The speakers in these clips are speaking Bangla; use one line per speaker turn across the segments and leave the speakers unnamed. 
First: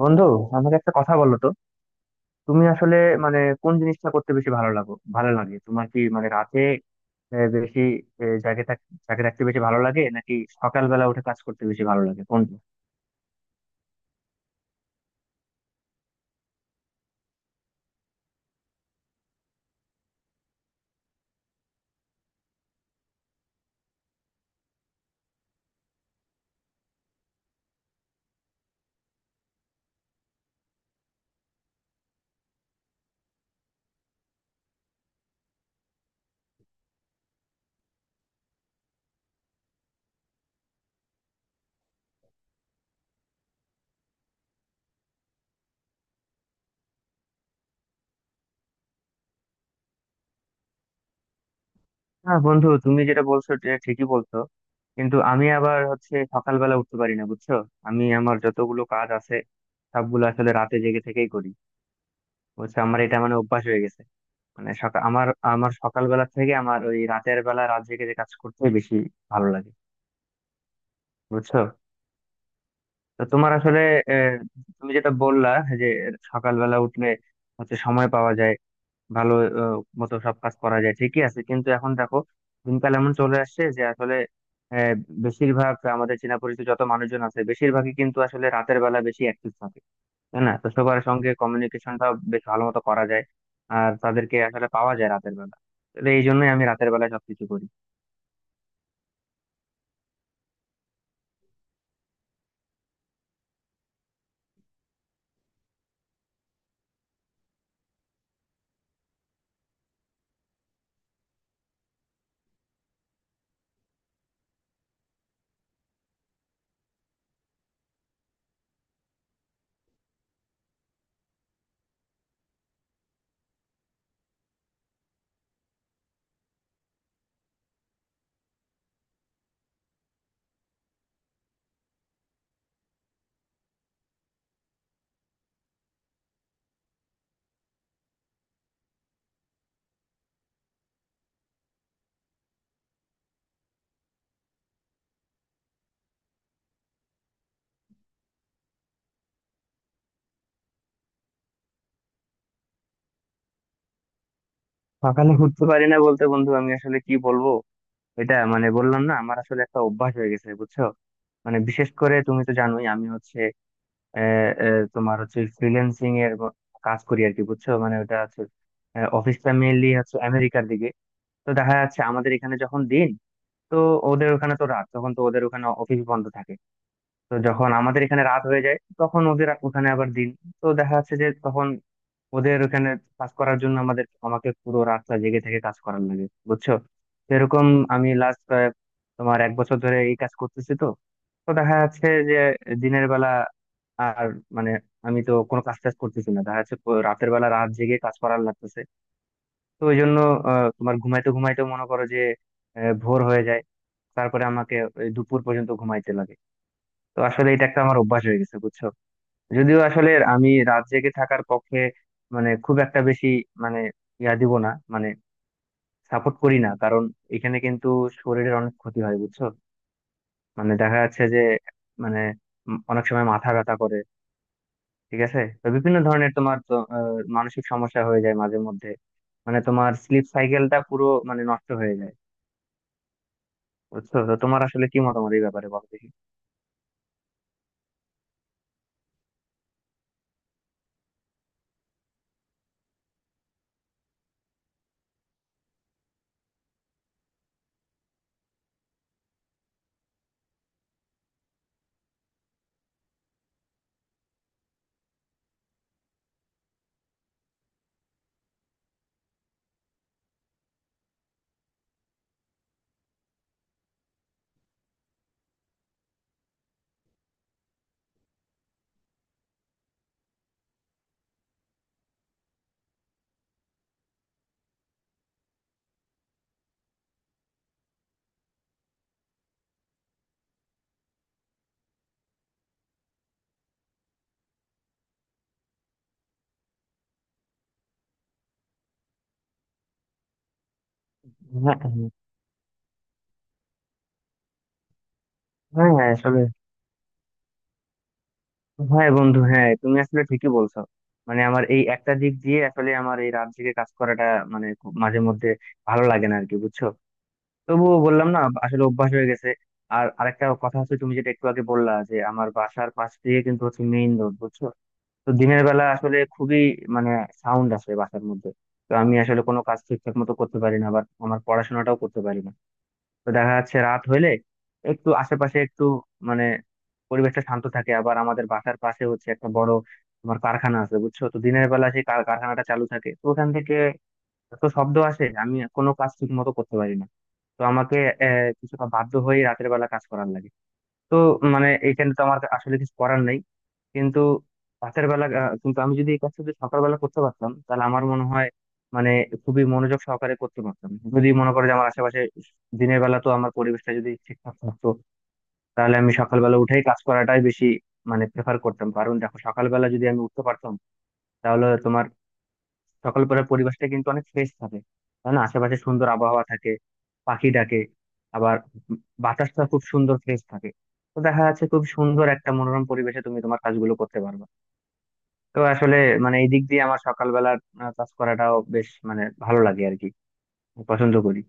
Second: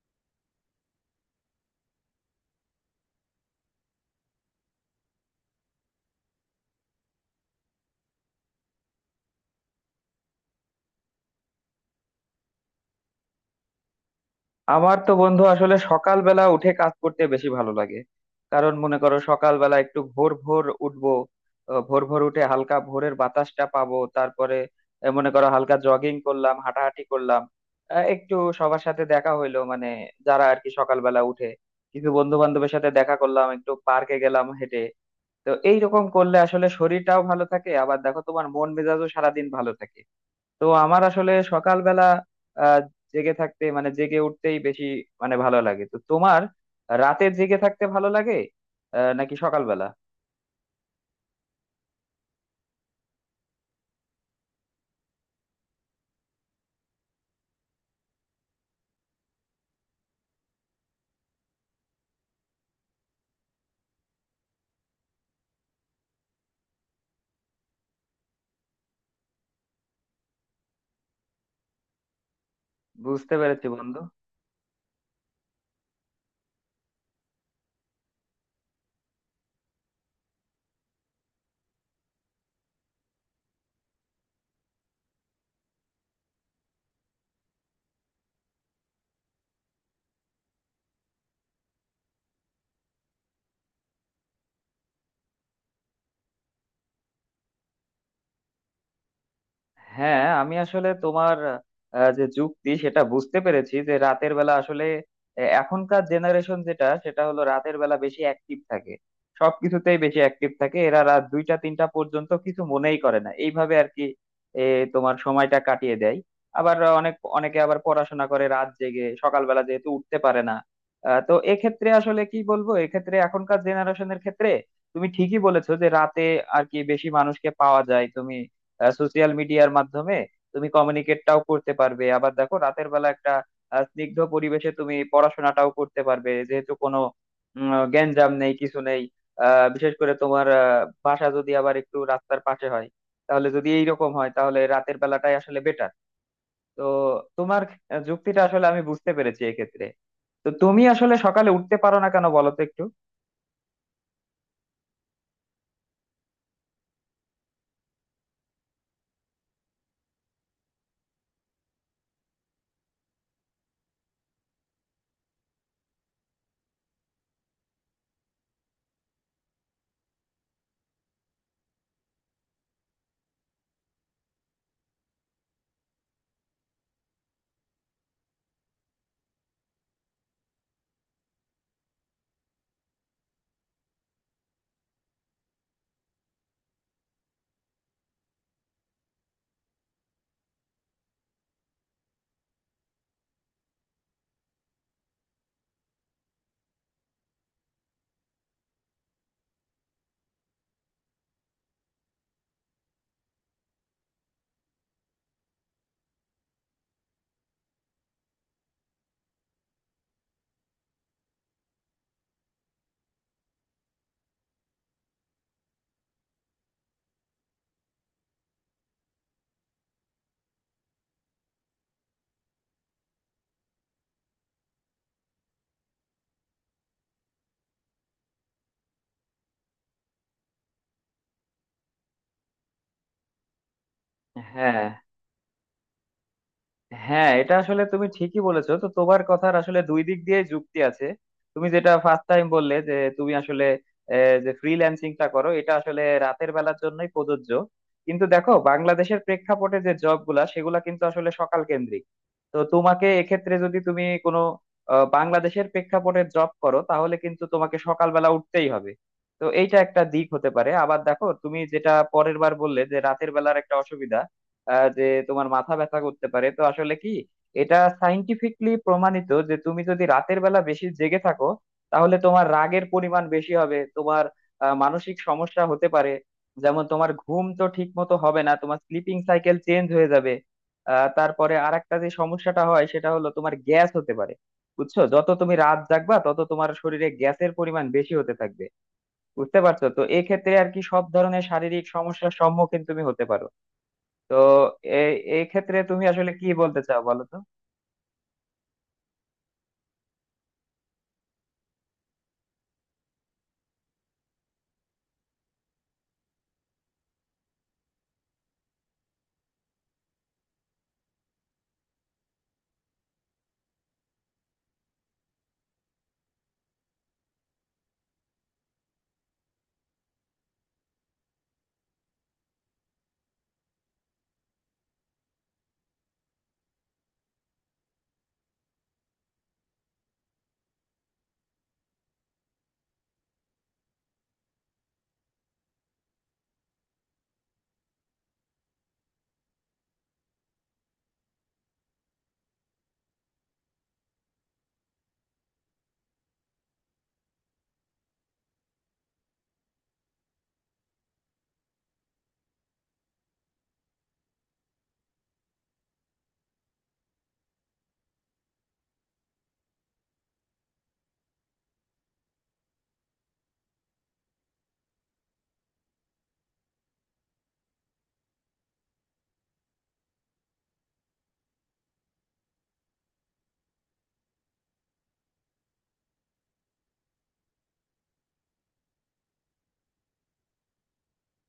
বন্ধু, আমাকে একটা কথা বলো তো। তুমি আসলে মানে কোন জিনিসটা করতে বেশি ভালো লাগে তোমার? কি মানে রাতে বেশি আহ, জাগে থাক- জাগে থাকতে বেশি ভালো লাগে, নাকি সকালবেলা উঠে কাজ করতে বেশি ভালো লাগে? কোনটা?
আমার তো বন্ধু আসলে সকালবেলা উঠে কাজ করতে বেশি ভালো লাগে। কারণ মনে করো, সকালবেলা একটু ভোর ভোর উঠবো, ভোর ভোর উঠে হালকা ভোরের বাতাসটা পাবো। তারপরে মনে করো হালকা জগিং করলাম, হাঁটাহাঁটি করলাম, একটু সবার সাথে দেখা হইলো মানে যারা আর কি সকালবেলা উঠে কিছু বন্ধু বান্ধবের সাথে দেখা করলাম, একটু পার্কে গেলাম হেঁটে। তো এইরকম করলে আসলে শরীরটাও ভালো থাকে, আবার দেখো তোমার মন মেজাজও সারাদিন ভালো থাকে। তো আমার আসলে সকালবেলা আহ জেগে থাকতে মানে জেগে উঠতেই বেশি মানে ভালো লাগে। তো তোমার রাতে জেগে থাকতে ভালো লাগে নাকি সকালবেলা?
হ্যাঁ বন্ধু, তুমি যেটা বলছো এটা ঠিকই বলছো। কিন্তু আমি আবার হচ্ছে সকালবেলা উঠতে পারি না, বুঝছো। আমি আমার যতগুলো কাজ আছে সবগুলো আসলে রাতে জেগে থেকেই করি। বুঝছো, আমার এটা মানে অভ্যাস হয়ে গেছে। মানে সকাল আমার আমার সকালবেলা থেকে আমার ওই রাতের বেলা রাত জেগে যে কাজ করতে বেশি ভালো লাগে, বুঝছো। তো
বুঝতে
তোমার
পেরেছি
আসলে
বন্ধু।
আহ, তুমি যেটা বললা যে সকালবেলা উঠলে হচ্ছে সময় পাওয়া যায় ভালো আহ, মতো সব কাজ করা যায় ঠিকই আছে, কিন্তু এখন দেখো দিনকাল এমন চলে আসছে যে আসলে আহ, বেশিরভাগ আমাদের চেনা পরিচিত যত মানুষজন আছে, বেশিরভাগই কিন্তু আসলে রাতের বেলা বেশি অ্যাক্টিভ থাকে, তাই না। তো সবার সঙ্গে কমিউনিকেশনটা বেশ ভালো মতো করা যায়, আর তাদেরকে আসলে পাওয়া যায় রাতের বেলা। তো এই জন্যই আমি রাতের বেলায় সবকিছু করি।
হ্যাঁ আমি আসলে তোমার যে যুক্তি সেটা বুঝতে পেরেছি যে রাতের বেলা আসলে এখনকার জেনারেশন যেটা সেটা হলো রাতের বেলা বেশি অ্যাক্টিভ থাকে, সবকিছুতেই বেশি অ্যাক্টিভ থাকে। এরা রাত দুইটা তিনটা পর্যন্ত কিছু মনেই করে না, এইভাবে আর কি এ, তোমার সময়টা কাটিয়ে দেয়। আবার অনেক অনেকে আবার পড়াশোনা করে রাত জেগে, সকালবেলা যেহেতু উঠতে পারে না, তো এক্ষেত্রে আসলে কি বলবো, এক্ষেত্রে এখনকার জেনারেশনের ক্ষেত্রে তুমি ঠিকই বলেছো যে রাতে আর কি বেশি মানুষকে পাওয়া যায়। তুমি সোশ্যাল মিডিয়ার মাধ্যমে তুমি কমিউনিকেটটাও করতে পারবে। আবার দেখো রাতের বেলা একটা স্নিগ্ধ পরিবেশে তুমি পড়াশোনাটাও করতে পারবে, যেহেতু কোনো গ্যাঞ্জাম নেই কিছু নেই। বিশেষ করে তোমার বাসা যদি আবার একটু রাস্তার পাশে হয়, তাহলে যদি এইরকম হয় তাহলে রাতের বেলাটাই আসলে বেটার। তো তোমার যুক্তিটা আসলে আমি বুঝতে পেরেছি এক্ষেত্রে। তো তুমি আসলে সকালে উঠতে পারো না কেন বলো তো একটু?
সকালে উঠতে পারি না বলতে বন্ধু আমি আসলে কি বলবো, এটা মানে বললাম না আমার আসলে একটা অভ্যাস হয়ে গেছে, বুঝছো। মানে বিশেষ করে তুমি তো জানোই আমি হচ্ছে আহ, আহ, তোমার হচ্ছে ফ্রিল্যান্সিং এর কাজ করি আর কি, বুঝছো। মানে ওটা হচ্ছে অফিসটা মেইনলি হচ্ছে আমেরিকার দিকে। তো দেখা যাচ্ছে আমাদের এখানে যখন দিন, তো ওদের ওখানে তো রাত, তখন তো ওদের ওখানে অফিস বন্ধ থাকে। তো যখন আমাদের এখানে রাত হয়ে যায় তখন ওদের ওখানে আবার দিন। তো দেখা যাচ্ছে যে তখন ওদের ওখানে কাজ করার জন্য আমাদের আমাকে পুরো রাস্তা জেগে থেকে কাজ করার লাগে, বুঝছো। সেরকম আমি লাস্ট তোমার 1 বছর ধরে এই কাজ করতেছি তো। তো দেখা যাচ্ছে যে দিনের বেলা আর মানে আমি তো কোনো কাজ টাজ করতেছি না, দেখা যাচ্ছে রাতের বেলা রাত জেগে কাজ করার লাগতেছে। তো ওই জন্য তোমার ঘুমাইতে ঘুমাইতে মনে করো যে ভোর হয়ে যায়, তারপরে আমাকে ওই দুপুর পর্যন্ত ঘুমাইতে লাগে। তো আসলে এটা একটা আমার অভ্যাস হয়ে গেছে, বুঝছো। যদিও আসলে আমি রাত জেগে থাকার পক্ষে মানে খুব একটা বেশি মানে ইয়া দিব না, মানে সাপোর্ট করি না, কারণ এখানে কিন্তু শরীরের অনেক ক্ষতি হয়, বুঝছো। মানে দেখা যাচ্ছে যে মানে অনেক সময় মাথা ব্যথা করে, ঠিক আছে। তো বিভিন্ন ধরনের তোমার তো মানসিক সমস্যা হয়ে যায় মাঝে মধ্যে, মানে তোমার স্লিপ সাইকেলটা পুরো মানে নষ্ট হয়ে যায়, বুঝছো। তো তোমার
হ্যাঁ
আসলে কি মতামত এই ব্যাপারে বলো দেখি।
হ্যাঁ, এটা আসলে তুমি ঠিকই বলেছো। তো তোমার কথার আসলে দুই দিক দিয়ে যুক্তি আছে। তুমি যেটা ফার্স্ট টাইম বললে যে তুমি আসলে যে ফ্রিল্যান্সিংটা করো এটা আসলে রাতের বেলার জন্যই প্রযোজ্য। কিন্তু দেখো বাংলাদেশের প্রেক্ষাপটে যে জব গুলা সেগুলা কিন্তু আসলে সকাল কেন্দ্রিক। তো তোমাকে এক্ষেত্রে যদি তুমি কোনো বাংলাদেশের প্রেক্ষাপটে জব করো তাহলে কিন্তু তোমাকে সকালবেলা উঠতেই হবে। তো এইটা একটা দিক হতে পারে। আবার দেখো তুমি যেটা পরের বার বললে যে রাতের বেলার একটা অসুবিধা, যে তোমার মাথা ব্যথা করতে পারে। তো আসলে কি, এটা সাইন্টিফিকলি প্রমাণিত যে তুমি যদি রাতের বেলা বেশি জেগে থাকো তাহলে তোমার রাগের পরিমাণ বেশি হবে, তোমার মানসিক সমস্যা হতে পারে। যেমন তোমার ঘুম তো ঠিক মতো হবে না, তোমার স্লিপিং সাইকেল চেঞ্জ হয়ে যাবে। তারপরে আরেকটা যে সমস্যাটা হয় সেটা হলো তোমার গ্যাস হতে পারে। বুঝছো, যত তুমি রাত জাগবা তত তোমার শরীরে গ্যাসের পরিমাণ বেশি হতে থাকবে। বুঝতে পারছো, তো এক্ষেত্রে আর কি সব ধরনের
হ্যাঁ,
শারীরিক সমস্যার সম্মুখীন তুমি হতে পারো। তো এই এই ক্ষেত্রে
হ্যাঁ,
তুমি
হ্যাঁ,
আসলে
আসলে
কি বলতে চাও বলো তো?
হ্যাঁ বন্ধু, হ্যাঁ তুমি আসলে ঠিকই বলছো। মানে আমার এই একটা দিক দিয়ে আসলে আমার এই রাত জেগে কাজ করাটা মানে খুব মাঝে মধ্যে ভালো লাগে না আর কি, বুঝছো। তবুও বললাম না, আসলে অভ্যাস হয়ে গেছে। আর আরেকটা কথা হচ্ছে তুমি যেটা একটু আগে বললা যে আমার বাসার পাশ দিয়ে কিন্তু হচ্ছে মেইন রোড, বুঝছো। তো দিনের বেলা আসলে খুবই মানে সাউন্ড আসে বাসার মধ্যে। তো আমি আসলে কোনো কাজ ঠিকঠাক মতো করতে পারি না, আবার আমার পড়াশোনাটাও করতে পারি না। তো দেখা যাচ্ছে রাত হইলে একটু আশেপাশে একটু মানে পরিবেশটা শান্ত থাকে। আবার আমাদের বাসার পাশে হচ্ছে একটা বড় তোমার কারখানা আছে, বুঝছো। তো দিনের বেলা সেই কারখানাটা চালু থাকে, তো ওখান থেকে এত শব্দ আসে আমি কোনো কাজ ঠিক মতো করতে পারি না। তো আমাকে কিছুটা বাধ্য হয়ে রাতের বেলা কাজ করার লাগে। তো মানে এইখানে তো আমার আসলে কিছু করার নেই। কিন্তু রাতের বেলা কিন্তু আমি যদি এই কাজটা যদি সকালবেলা করতে পারতাম তাহলে আমার মনে হয় মানে খুবই মনোযোগ সহকারে করতে পারতাম। যদি মনে করো যে আমার আশেপাশে দিনের বেলা তো আমার পরিবেশটা যদি ঠিকঠাক থাকতো, তাহলে আমি সকালবেলা উঠেই কাজ করাটাই বেশি মানে প্রেফার করতাম, কারণ দেখো সকালবেলা যদি আমি উঠতে পারতাম তাহলে তোমার সকালবেলার পরিবেশটা কিন্তু অনেক ফ্রেশ থাকে, তাই না। আশেপাশে সুন্দর আবহাওয়া থাকে, পাখি ডাকে, আবার বাতাসটা খুব সুন্দর ফ্রেশ থাকে। তো দেখা যাচ্ছে খুব সুন্দর একটা মনোরম পরিবেশে তুমি তোমার কাজগুলো করতে পারবে। তো আসলে মানে এই দিক দিয়ে আমার সকালবেলার কাজ করাটাও বেশ মানে ভালো লাগে আর কি, পছন্দ করি।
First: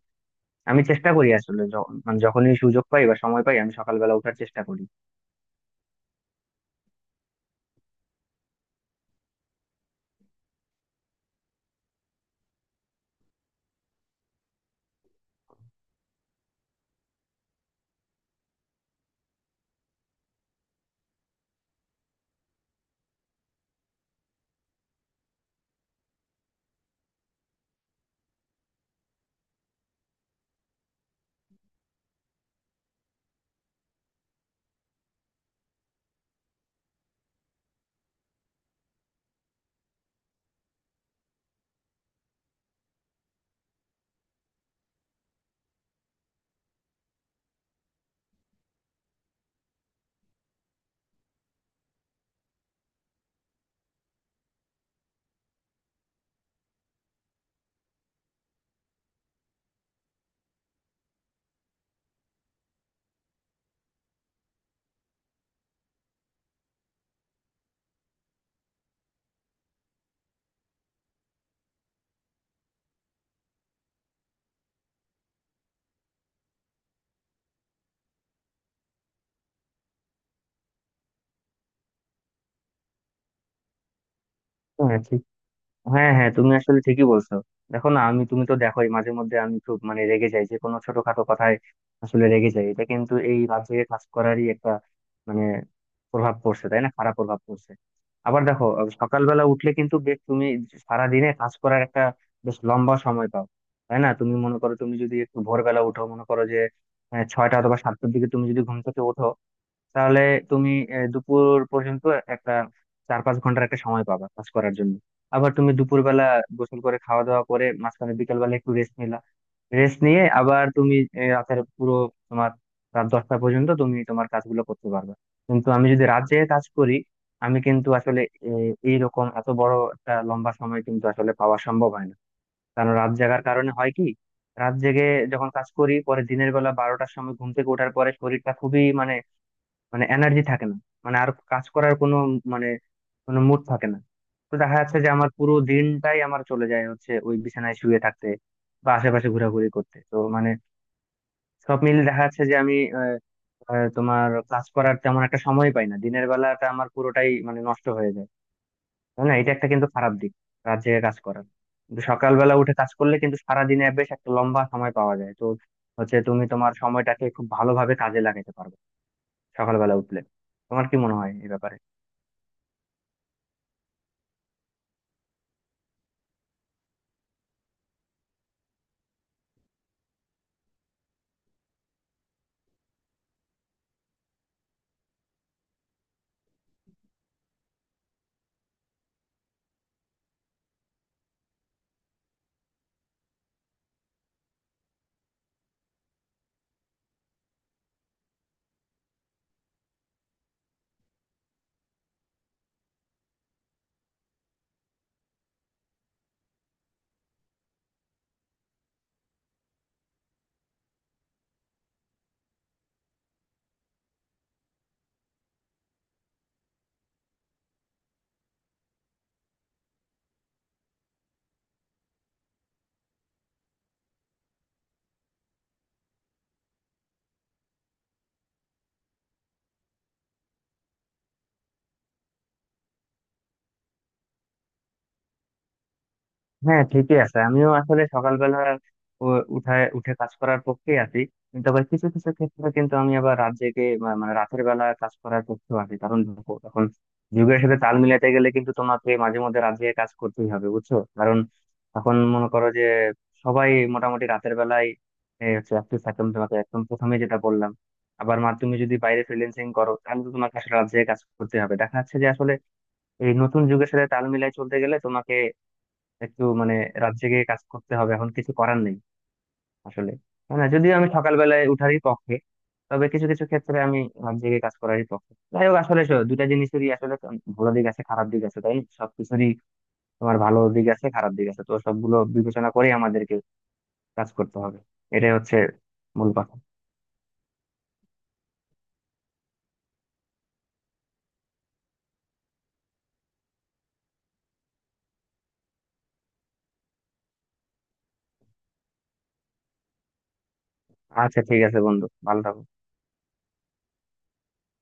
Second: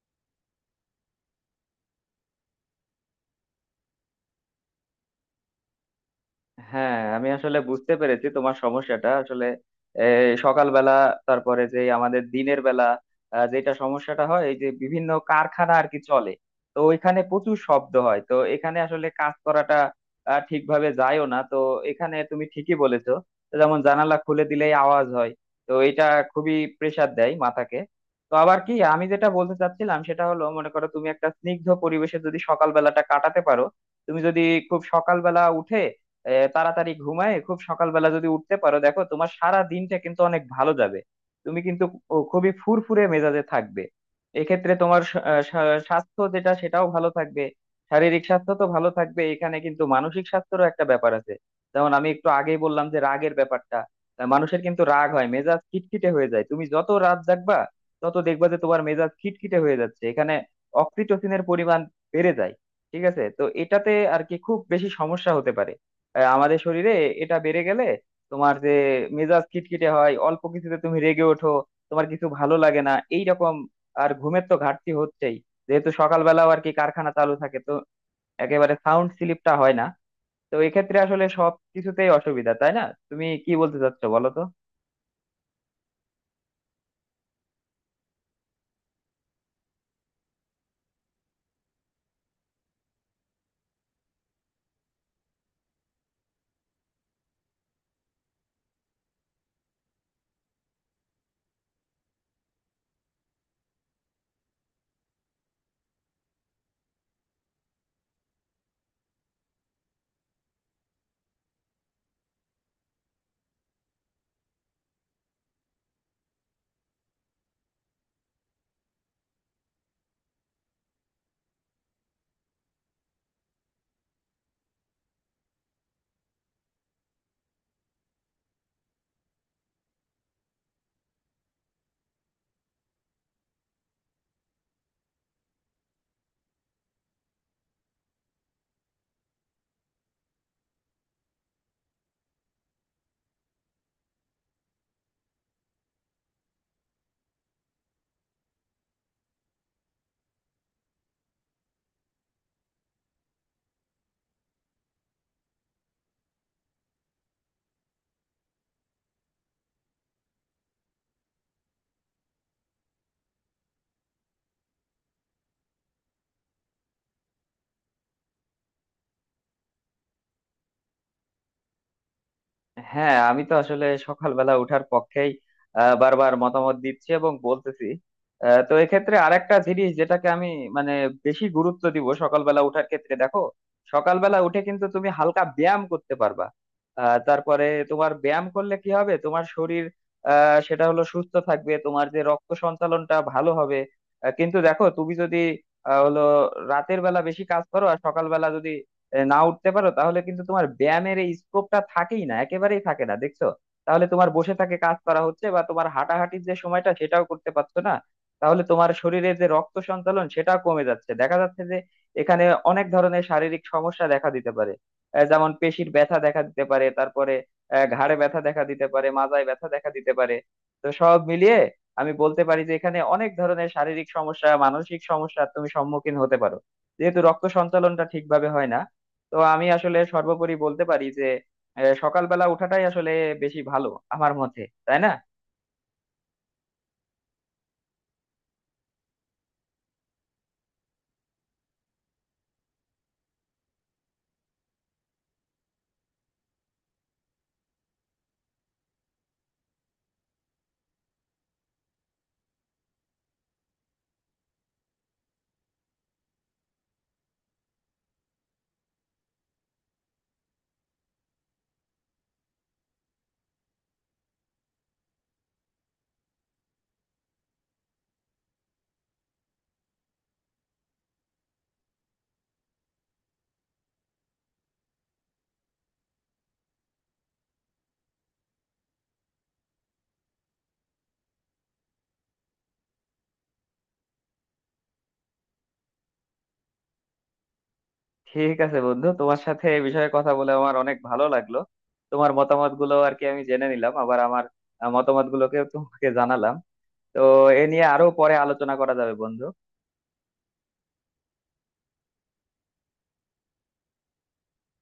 আমি চেষ্টা করি আসলে মানে যখনই সুযোগ পাই বা সময় পাই আমি সকালবেলা ওঠার চেষ্টা করি।
হ্যাঁ আমি আসলে বুঝতে পেরেছি তোমার সমস্যাটা আসলে এই সকালবেলা, তারপরে যে আমাদের দিনের বেলা যেটা সমস্যাটা হয় এই যে বিভিন্ন কারখানা আর কি চলে, তো ওইখানে প্রচুর শব্দ হয়, তো এখানে আসলে কাজ করাটা ঠিকভাবে যায়ও না। তো এখানে তুমি ঠিকই বলেছো। তো যেমন জানালা খুলে দিলেই আওয়াজ হয়। তো এটা খুবই প্রেসার দেয় মাথাকে। তো আবার কি আমি যেটা বলতে চাচ্ছিলাম সেটা হলো, মনে করো তুমি একটা স্নিগ্ধ পরিবেশে যদি সকালবেলাটা কাটাতে পারো, তুমি যদি খুব সকালবেলা উঠে তাড়াতাড়ি ঘুমায় খুব সকালবেলা যদি উঠতে পারো, দেখো তোমার সারা দিনটা কিন্তু অনেক ভালো যাবে। তুমি কিন্তু খুবই ফুরফুরে মেজাজে থাকবে। এক্ষেত্রে তোমার স্বাস্থ্য যেটা সেটাও ভালো থাকবে। শারীরিক স্বাস্থ্য তো ভালো থাকবে, এখানে কিন্তু মানসিক স্বাস্থ্যেরও একটা ব্যাপার আছে। যেমন আমি একটু আগেই বললাম যে রাগের ব্যাপারটা, মানুষের কিন্তু রাগ হয়, মেজাজ খিটখিটে হয়ে যায়। তুমি যত রাত জাগবা তত দেখবা যে তোমার মেজাজ খিটখিটে হয়ে যাচ্ছে। এখানে অক্সিটোসিনের পরিমাণ বেড়ে যায়। ঠিক আছে, তো এটাতে আর কি খুব বেশি সমস্যা হতে পারে আমাদের শরীরে। এটা বেড়ে গেলে তোমার যে মেজাজ খিটখিটে হয়, অল্প কিছুতে তুমি রেগে ওঠো, তোমার কিছু ভালো লাগে না এইরকম। আর ঘুমের তো ঘাটতি হচ্ছেই, যেহেতু সকালবেলাও আর কি কারখানা চালু থাকে, তো একেবারে সাউন্ড স্লিপটা হয় না। তো এক্ষেত্রে আসলে সব কিছুতেই অসুবিধা, তাই না? তুমি কি বলতে চাচ্ছো বলো তো?
হ্যাঁ ঠিক, হ্যাঁ হ্যাঁ তুমি আসলে ঠিকই বলছো। দেখো না আমি, তুমি তো দেখোই মাঝে মধ্যে আমি খুব মানে রেগে যাই যে কোনো ছোটখাটো কথায় আসলে রেগে যাই, এটা কিন্তু এই রাত জেগে কাজ করারই একটা মানে প্রভাব পড়ছে, তাই না, খারাপ প্রভাব পড়ছে। আবার দেখো সকালবেলা উঠলে কিন্তু বেশ তুমি সারা দিনে কাজ করার একটা বেশ লম্বা সময় পাও, তাই না। তুমি মনে করো তুমি যদি একটু ভোরবেলা উঠো, মনে করো যে 6টা অথবা 7টার দিকে তুমি যদি ঘুম থেকে ওঠো, তাহলে তুমি দুপুর পর্যন্ত একটা 4-5 ঘন্টার একটা সময় পাবা কাজ করার জন্য। আবার তুমি দুপুরবেলা গোসল করে খাওয়া দাওয়া করে মাঝখানে বিকেল বেলা একটু রেস্ট নিলা, রেস্ট নিয়ে আবার তুমি রাতের পুরো তোমার রাত 10টা পর্যন্ত তুমি তোমার কাজগুলো করতে পারবে। কিন্তু আমি যদি রাত জেগে কাজ করি আমি কিন্তু আসলে এই রকম এত বড় একটা লম্বা সময় কিন্তু আসলে পাওয়া সম্ভব হয় না, কারণ রাত জাগার কারণে হয় কি রাত জেগে যখন কাজ করি পরে দিনের বেলা 12টার সময় ঘুম থেকে ওঠার পরে শরীরটা খুবই মানে মানে এনার্জি থাকে না, মানে আর কাজ করার কোনো মানে কোনো মুড থাকে না। তো দেখা যাচ্ছে যে আমার পুরো দিনটাই আমার চলে যায় হচ্ছে ওই বিছানায় শুয়ে থাকতে বা আশেপাশে ঘোরাঘুরি করতে। তো মানে সব মিলে দেখা যাচ্ছে যে আমি আহ, আহ, তোমার ক্লাস করার তেমন একটা সময় পাই না, দিনের বেলাটা আমার পুরোটাই মানে নষ্ট হয়ে যায়, তাই না। এটা একটা কিন্তু খারাপ দিক রাত জেগে কাজ করার। কিন্তু সকালবেলা উঠে কাজ করলে কিন্তু সারাদিনে বেশ একটা লম্বা সময় পাওয়া যায় তো হচ্ছে, তুমি তোমার সময়টাকে খুব ভালোভাবে কাজে লাগাতে পারবে সকালবেলা উঠলে। তোমার কি মনে হয় এই ব্যাপারে?
হ্যাঁ আমি তো আসলে সকালবেলা উঠার পক্ষেই বারবার মতামত দিচ্ছি এবং বলতেছি। তো এক্ষেত্রে আরেকটা জিনিস যেটাকে আমি মানে বেশি গুরুত্ব দিব সকালবেলা উঠার ক্ষেত্রে, দেখো সকালবেলা উঠে কিন্তু তুমি হালকা ব্যায়াম করতে পারবা। তারপরে তোমার ব্যায়াম করলে কি হবে, তোমার শরীর সেটা হলো সুস্থ থাকবে, তোমার যে রক্ত সঞ্চালনটা ভালো হবে। কিন্তু দেখো তুমি যদি আহ, হলো রাতের বেলা বেশি কাজ করো আর সকালবেলা যদি না উঠতে পারো তাহলে কিন্তু তোমার ব্যায়ামের এই স্কোপটা থাকেই না, একেবারেই থাকে না দেখছো। তাহলে তোমার বসে থাকে কাজ করা হচ্ছে বা তোমার হাঁটাহাঁটির যে সময়টা সেটাও করতে পারছো না, তাহলে তোমার শরীরে যে রক্ত সঞ্চালন সেটাও কমে যাচ্ছে। দেখা যাচ্ছে যে এখানে অনেক ধরনের শারীরিক সমস্যা দেখা দিতে পারে। যেমন পেশির ব্যথা দেখা দিতে পারে, তারপরে ঘাড়ে ব্যথা দেখা দিতে পারে, মাজায় ব্যথা দেখা দিতে পারে। তো সব মিলিয়ে আমি বলতে পারি যে এখানে অনেক ধরনের শারীরিক সমস্যা মানসিক সমস্যা তুমি সম্মুখীন হতে পারো, যেহেতু রক্ত সঞ্চালনটা ঠিকভাবে হয় না। তো আমি আসলে সর্বোপরি বলতে পারি যে সকালবেলা ওঠাটাই আসলে বেশি ভালো আমার মতে, তাই না?
হ্যাঁ ঠিকই আছে, আমিও আসলে সকালবেলা উ- উঠায় উঠে কাজ করার পক্ষেই আছি। কিন্তু আবার কিছু কিছু ক্ষেত্রে কিন্তু আমি আবার রাত জেগে মানে রাতের বেলা কাজ করার পক্ষেও আছি, কারণ দেখো এখন যুগের সাথে তাল মিলাতে গেলে কিন্তু তোমাকে মাঝে মধ্যে রাত জেগে কাজ করতেই হবে, বুঝছো। কারণ এখন মনে করো যে সবাই মোটামুটি রাতের বেলায় হচ্ছে অ্যাক্টিভ থাকে, আমি তোমাকে একদম প্রথমে যেটা বললাম। আবার মা তুমি যদি বাইরে ফ্রিল্যান্সিং করো তাহলে তো তোমাকে আসলে রাত জেগে কাজ করতে হবে। দেখা যাচ্ছে যে আসলে এই নতুন যুগের সাথে তাল মিলাই চলতে গেলে তোমাকে একটু মানে রাত জেগে কাজ করতে হবে, এখন কিছু করার নেই আসলে। হ্যাঁ না, যদিও আমি সকালবেলায় উঠারই পক্ষে, তবে কিছু কিছু ক্ষেত্রে আমি রাত জেগে কাজ করারই পক্ষে। যাই হোক আসলে 2টা জিনিসেরই আসলে ভালো দিক আছে খারাপ দিক আছে, তাই না, সবকিছুরই তোমার ভালো দিক আছে খারাপ দিক আছে। তো সবগুলো বিবেচনা করে আমাদেরকে কাজ করতে হবে, এটাই হচ্ছে মূল কথা।
ঠিক আছে বন্ধু, তোমার সাথে এই বিষয়ে কথা বলে আমার অনেক ভালো লাগলো। তোমার মতামত গুলো আর কি আমি জেনে নিলাম, আবার আমার মতামত গুলোকে তোমাকে জানালাম। তো এ নিয়ে আরো পরে আলোচনা করা যাবে বন্ধু।
আচ্ছা ঠিক আছে বন্ধু, ভালো থাকো।